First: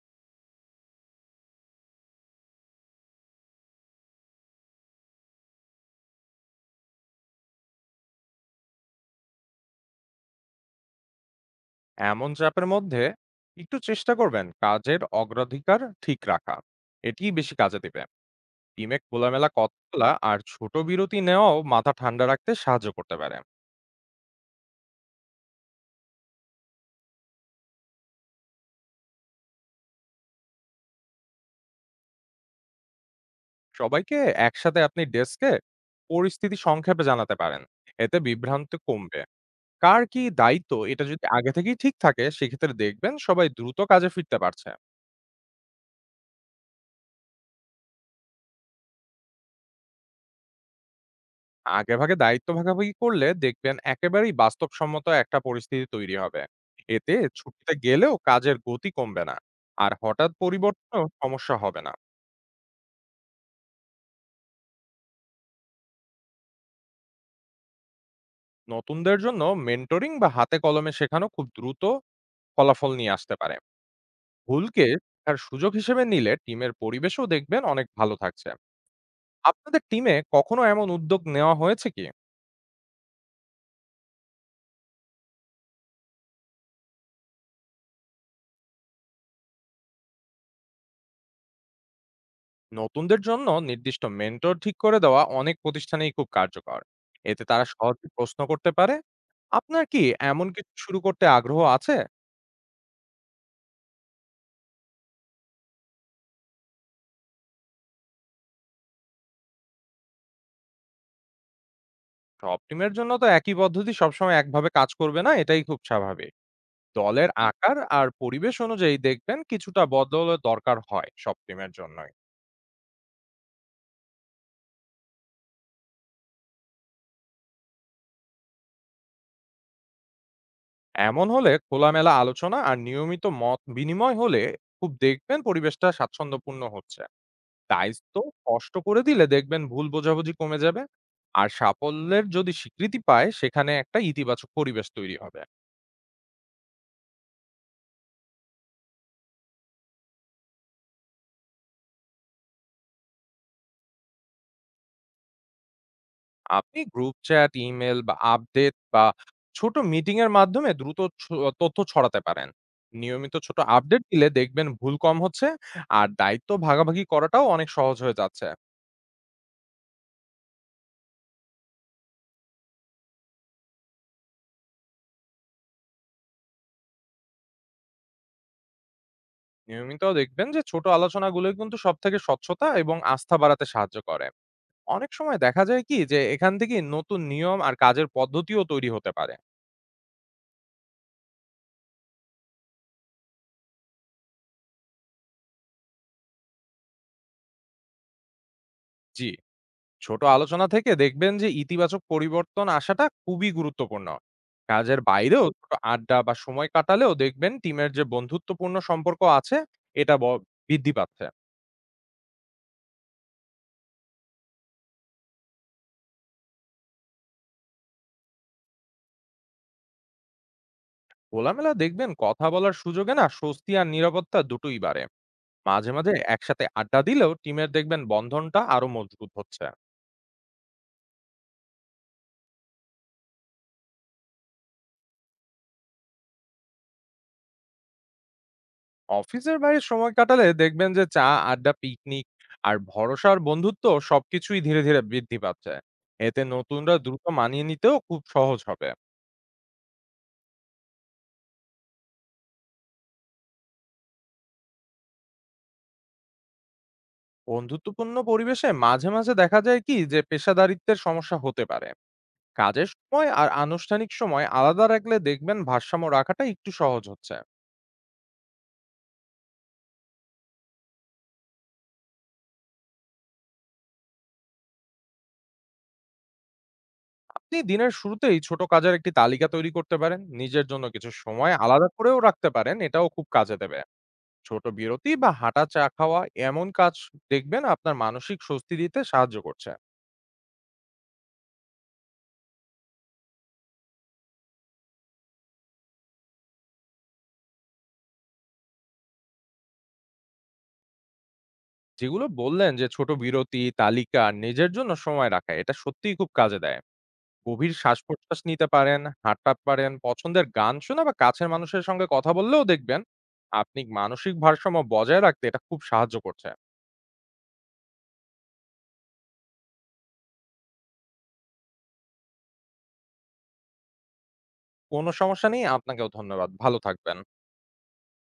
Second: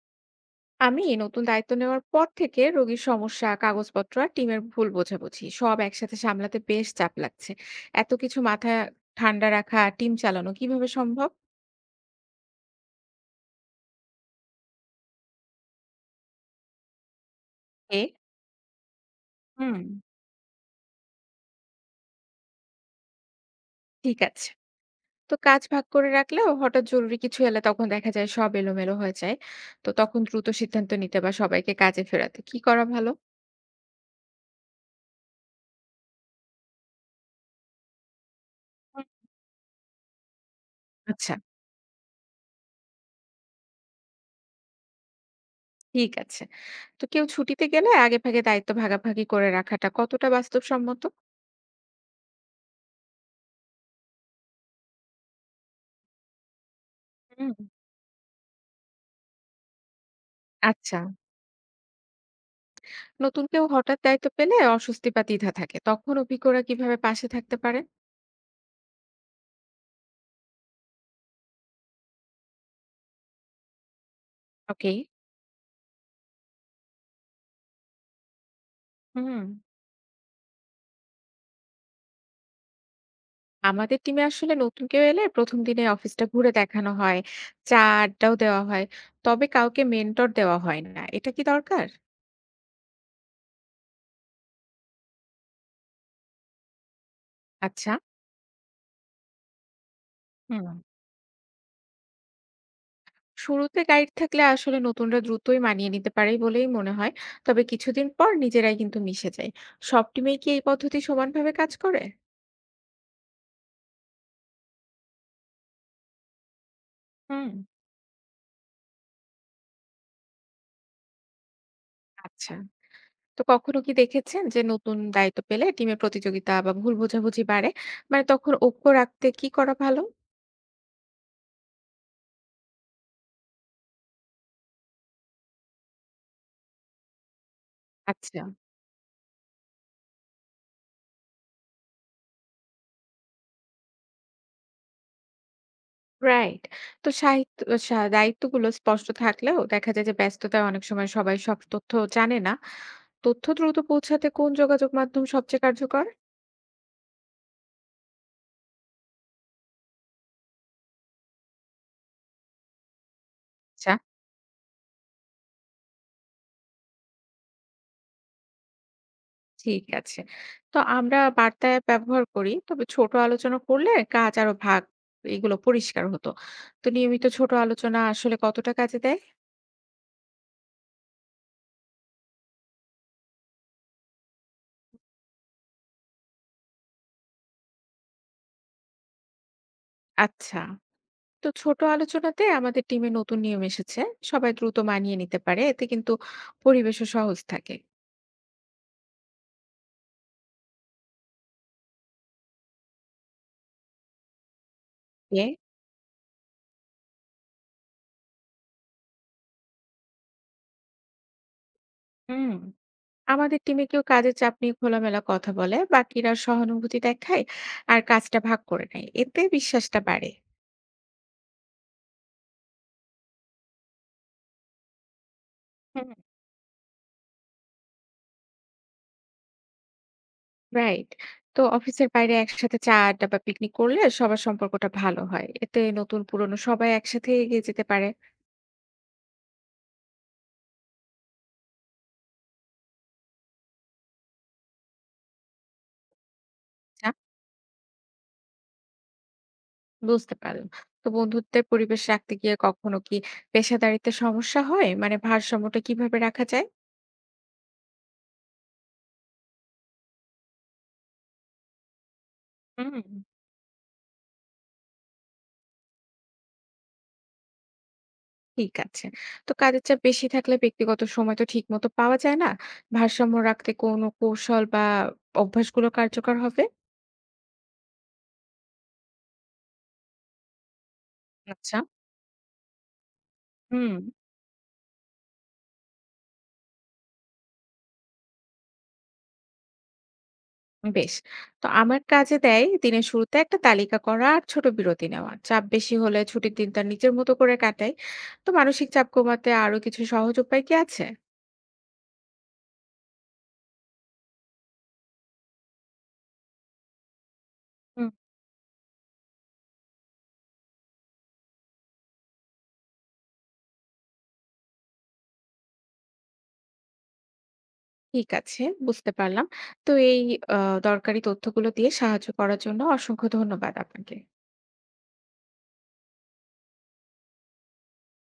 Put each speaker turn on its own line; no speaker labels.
আমি এই নতুন দায়িত্ব নেওয়ার পর থেকে রোগীর সমস্যা, কাগজপত্র আর টিমের ভুল বোঝাবুঝি সব একসাথে সামলাতে বেশ চাপ লাগছে। এত কিছু মাথা ঠান্ডা রাখা, টিম চালানো কিভাবে সম্ভব?
এমন চাপের মধ্যে একটু চেষ্টা করবেন কাজের অগ্রাধিকার ঠিক রাখা। এটি বেশি কাজে দেবে।
এ
টিমে খোলামেলা কথা
হুম,
বলা আর ছোট বিরতি নেওয়াও মাথা ঠান্ডা রাখতে সাহায্য করতে পারে।
ঠিক আছে। তো কাজ ভাগ করে রাখলেও হঠাৎ জরুরি কিছু এলে তখন দেখা যায় সব এলোমেলো হয়ে যায়। তো তখন দ্রুত সিদ্ধান্ত নিতে বা সবাইকে কাজে ফেরাতে কি করা ভালো?
সবাইকে একসাথে আপনি ডেস্কে পরিস্থিতি সংক্ষেপে জানাতে পারেন। এতে বিভ্রান্তি
হুম।
কমবে। কার কি দায়িত্ব এটা যদি
আচ্ছা,
আগে থেকেই ঠিক থাকে, সেক্ষেত্রে দেখবেন সবাই দ্রুত কাজে ফিরতে পারছে।
ঠিক আছে। তো কেউ ছুটিতে গেলে আগে ভাগে দায়িত্ব ভাগাভাগি করে রাখাটা কতটা বাস্তবসম্মত?
আগেভাগে দায়িত্ব ভাগাভাগি করলে দেখবেন একেবারেই বাস্তবসম্মত একটা পরিস্থিতি তৈরি হবে। এতে
হুম।
ছুটিতে গেলেও কাজের গতি কমবে না আর হঠাৎ
আচ্ছা,
পরিবর্তনও সমস্যা হবে না।
নতুন কেউ হঠাৎ দায়িত্ব পেলে অস্বস্তি বা দ্বিধা থাকে, তখন অভিজ্ঞরা কিভাবে পাশে থাকতে পারে?
নতুনদের জন্য মেন্টরিং বা হাতে কলমে শেখানো খুব দ্রুত ফলাফল নিয়ে আসতে পারে। ভুলকে
ওকে।
শেখার সুযোগ হিসেবে নিলে টিমের পরিবেশও দেখবেন অনেক ভালো থাকছে।
হুম।
আপনাদের টিমে কখনো এমন উদ্যোগ নেওয়া হয়েছে কি?
আমাদের টিমে আসলে নতুন কেউ এলে প্রথম দিনে অফিসটা ঘুরে দেখানো হয়, চা আড্ডাও দেওয়া হয়। তবে কাউকে মেন্টর দেওয়া হয় না, এটা কি দরকার?
নতুনদের জন্য নির্দিষ্ট মেন্টর ঠিক করে দেওয়া অনেক প্রতিষ্ঠানেই খুব কার্যকর। এতে তারা
আচ্ছা।
সহজে প্রশ্ন করতে পারে। আপনার কি এমন
হুম,
কিছু শুরু করতে আগ্রহ আছে?
শুরুতে গাইড থাকলে আসলে নতুনরা দ্রুতই মানিয়ে নিতে পারে বলেই মনে হয়। তবে কিছুদিন পর নিজেরাই কিন্তু মিশে যায়। সব টিমেই কি এই পদ্ধতি সমানভাবে কাজ করে?
সব টিমের জন্য তো একই পদ্ধতি সবসময় একভাবে কাজ করবে না, এটাই খুব স্বাভাবিক। দলের
হুম।
আকার আর পরিবেশ অনুযায়ী দেখবেন কিছুটা বদলের দরকার হয় সব টিমের জন্যই।
আচ্ছা, তো কখনো কি দেখেছেন যে নতুন দায়িত্ব পেলে টিমে প্রতিযোগিতা বা ভুল বোঝাবুঝি বাড়ে? মানে তখন ঐক্য রাখতে কি করা ভালো?
এমন হলে খোলামেলা আলোচনা আর নিয়মিত মত বিনিময় হলে খুব দেখবেন পরিবেশটা স্বাচ্ছন্দ্যপূর্ণ হচ্ছে। দায়িত্ব তো
আচ্ছা,
স্পষ্ট করে দিলে দেখবেন ভুল বোঝাবুঝি কমে যাবে। আর সাফল্যের যদি স্বীকৃতি পায়, সেখানে একটা ইতিবাচক পরিবেশ তৈরি হবে।
রাইট। তো সাহিত্য সা দায়িত্বগুলো স্পষ্ট থাকলেও দেখা যায় যে ব্যস্ততায় অনেক সময় সবাই সব তথ্য জানে না। তথ্য দ্রুত পৌঁছাতে কোন যোগাযোগ মাধ্যম সবচেয়ে কার্যকর?
আপনি গ্রুপ চ্যাট, ইমেল বা আপডেট বা ছোট মিটিং এর মাধ্যমে দ্রুত তথ্য ছড়াতে পারেন। নিয়মিত ছোট
আচ্ছা,
আপডেট দিলে দেখবেন ভুল কম হচ্ছে আর দায়িত্ব ভাগাভাগি করাটাও অনেক সহজ হয়ে যাচ্ছে।
ঠিক আছে। তো আমরা বার্তা অ্যাপ ব্যবহার করি। তবে ছোট আলোচনা করলে কাজ আরো ভাগ এগুলো পরিষ্কার হতো। তো নিয়মিত ছোট আলোচনা আসলে কতটা কাজে দেয়?
নিয়মিত দেখবেন যে ছোট আলোচনাগুলো কিন্তু সব থেকে স্বচ্ছতা এবং আস্থা বাড়াতে সাহায্য করে। অনেক সময় দেখা যায় কি যে এখান থেকে নতুন নিয়ম আর কাজের পদ্ধতিও তৈরি হতে পারে।
আচ্ছা। তো ছোট আলোচনাতে আমাদের টিমে নতুন নিয়ম এসেছে, সবাই দ্রুত মানিয়ে নিতে পারে, এতে কিন্তু পরিবেশও সহজ থাকে।
জি, ছোট আলোচনা থেকে দেখবেন যে ইতিবাচক পরিবর্তন আসাটা খুবই গুরুত্বপূর্ণ। কাজের
এ
বাইরেও ছোট আড্ডা বা সময় কাটালেও দেখবেন টিমের যে বন্ধুত্বপূর্ণ সম্পর্ক আছে এটা বৃদ্ধি পাচ্ছে।
হুম। আমাদের টিমে কেউ কাজের চাপ নিয়ে খোলামেলা কথা বলে, বাকিরা সহানুভূতি দেখায় আর কাজটা ভাগ করে নেয়, এতে বিশ্বাসটা বাড়ে।
খোলামেলা দেখবেন কথা বলার সুযোগে না স্বস্তি আর নিরাপত্তা দুটোই বাড়ে। মাঝে,
হুম,
মাঝে একসাথে আড্ডা দিলেও টিমের দেখবেন বন্ধনটা আরো মজবুত হচ্ছে।
রাইট। তো অফিসের বাইরে একসাথে চা আড্ডা বা পিকনিক করলে সবার সম্পর্কটা ভালো হয়, এতে নতুন পুরনো সবাই একসাথে এগিয়ে যেতে পারে।
অফিসের বাইরে সময় কাটালে দেখবেন যে চা আড্ডা পিকনিক আর ভরসার বন্ধুত্ব সবকিছুই ধীরে ধীরে বৃদ্ধি পাচ্ছে। এতে নতুনরা দ্রুত মানিয়ে নিতেও খুব সহজ হবে।
বুঝতে পারলাম। তো বন্ধুত্বের পরিবেশ রাখতে গিয়ে কখনো কি পেশাদারিত্বের সমস্যা হয়? মানে ভারসাম্যটা কিভাবে রাখা যায়?
বন্ধুত্বপূর্ণ পরিবেশে মাঝে মাঝে দেখা যায় কি যে পেশাদারিত্বের সমস্যা হতে পারে। কাজের
হুম।
সময় আর আনুষ্ঠানিক সময় আলাদা রাখলে দেখবেন ভারসাম্য রাখাটা একটু সহজ হচ্ছে।
ঠিক আছে। তো কাজের চাপ বেশি থাকলে ব্যক্তিগত সময় তো ঠিকমতো পাওয়া যায় না। ভারসাম্য রাখতে কোনো কৌশল বা অভ্যাসগুলো কার্যকর হবে?
আপনি দিনের শুরুতেই ছোট কাজের একটি তালিকা তৈরি করতে পারেন, নিজের জন্য কিছু সময়
আচ্ছা।
আলাদা করেও রাখতে পারেন, এটাও খুব কাজে দেবে।
হুম।
ছোট বিরতি বা হাঁটা, চা খাওয়া, এমন কাজ দেখবেন আপনার মানসিক স্বস্তি দিতে সাহায্য করছে।
বেশ। তো আমার কাজে দেয় দিনের শুরুতে একটা তালিকা করা আর ছোট বিরতি নেওয়া। চাপ বেশি হলে ছুটির দিনটা নিজের মতো করে কাটাই। তো মানসিক চাপ কমাতে আরো কিছু সহজ উপায় কি আছে?
যেগুলো বললেন যে ছোট বিরতি, তালিকা, নিজের জন্য সময় রাখা, এটা সত্যিই খুব কাজে দেয়। গভীর শ্বাস প্রশ্বাস নিতে পারেন, হাঁটতে পারেন, পছন্দের গান শোনা বা কাছের মানুষের সঙ্গে কথা বললেও দেখবেন আপনি মানসিক ভারসাম্য বজায় রাখতে এটা খুব সাহায্য করছে।
ঠিক আছে, বুঝতে পারলাম। তো এই আ দরকারি তথ্যগুলো দিয়ে সাহায্য করার জন্য অসংখ্য ধন্যবাদ আপনাকে।
কোনো সমস্যা নেই, আপনাকেও ধন্যবাদ, ভালো থাকবেন।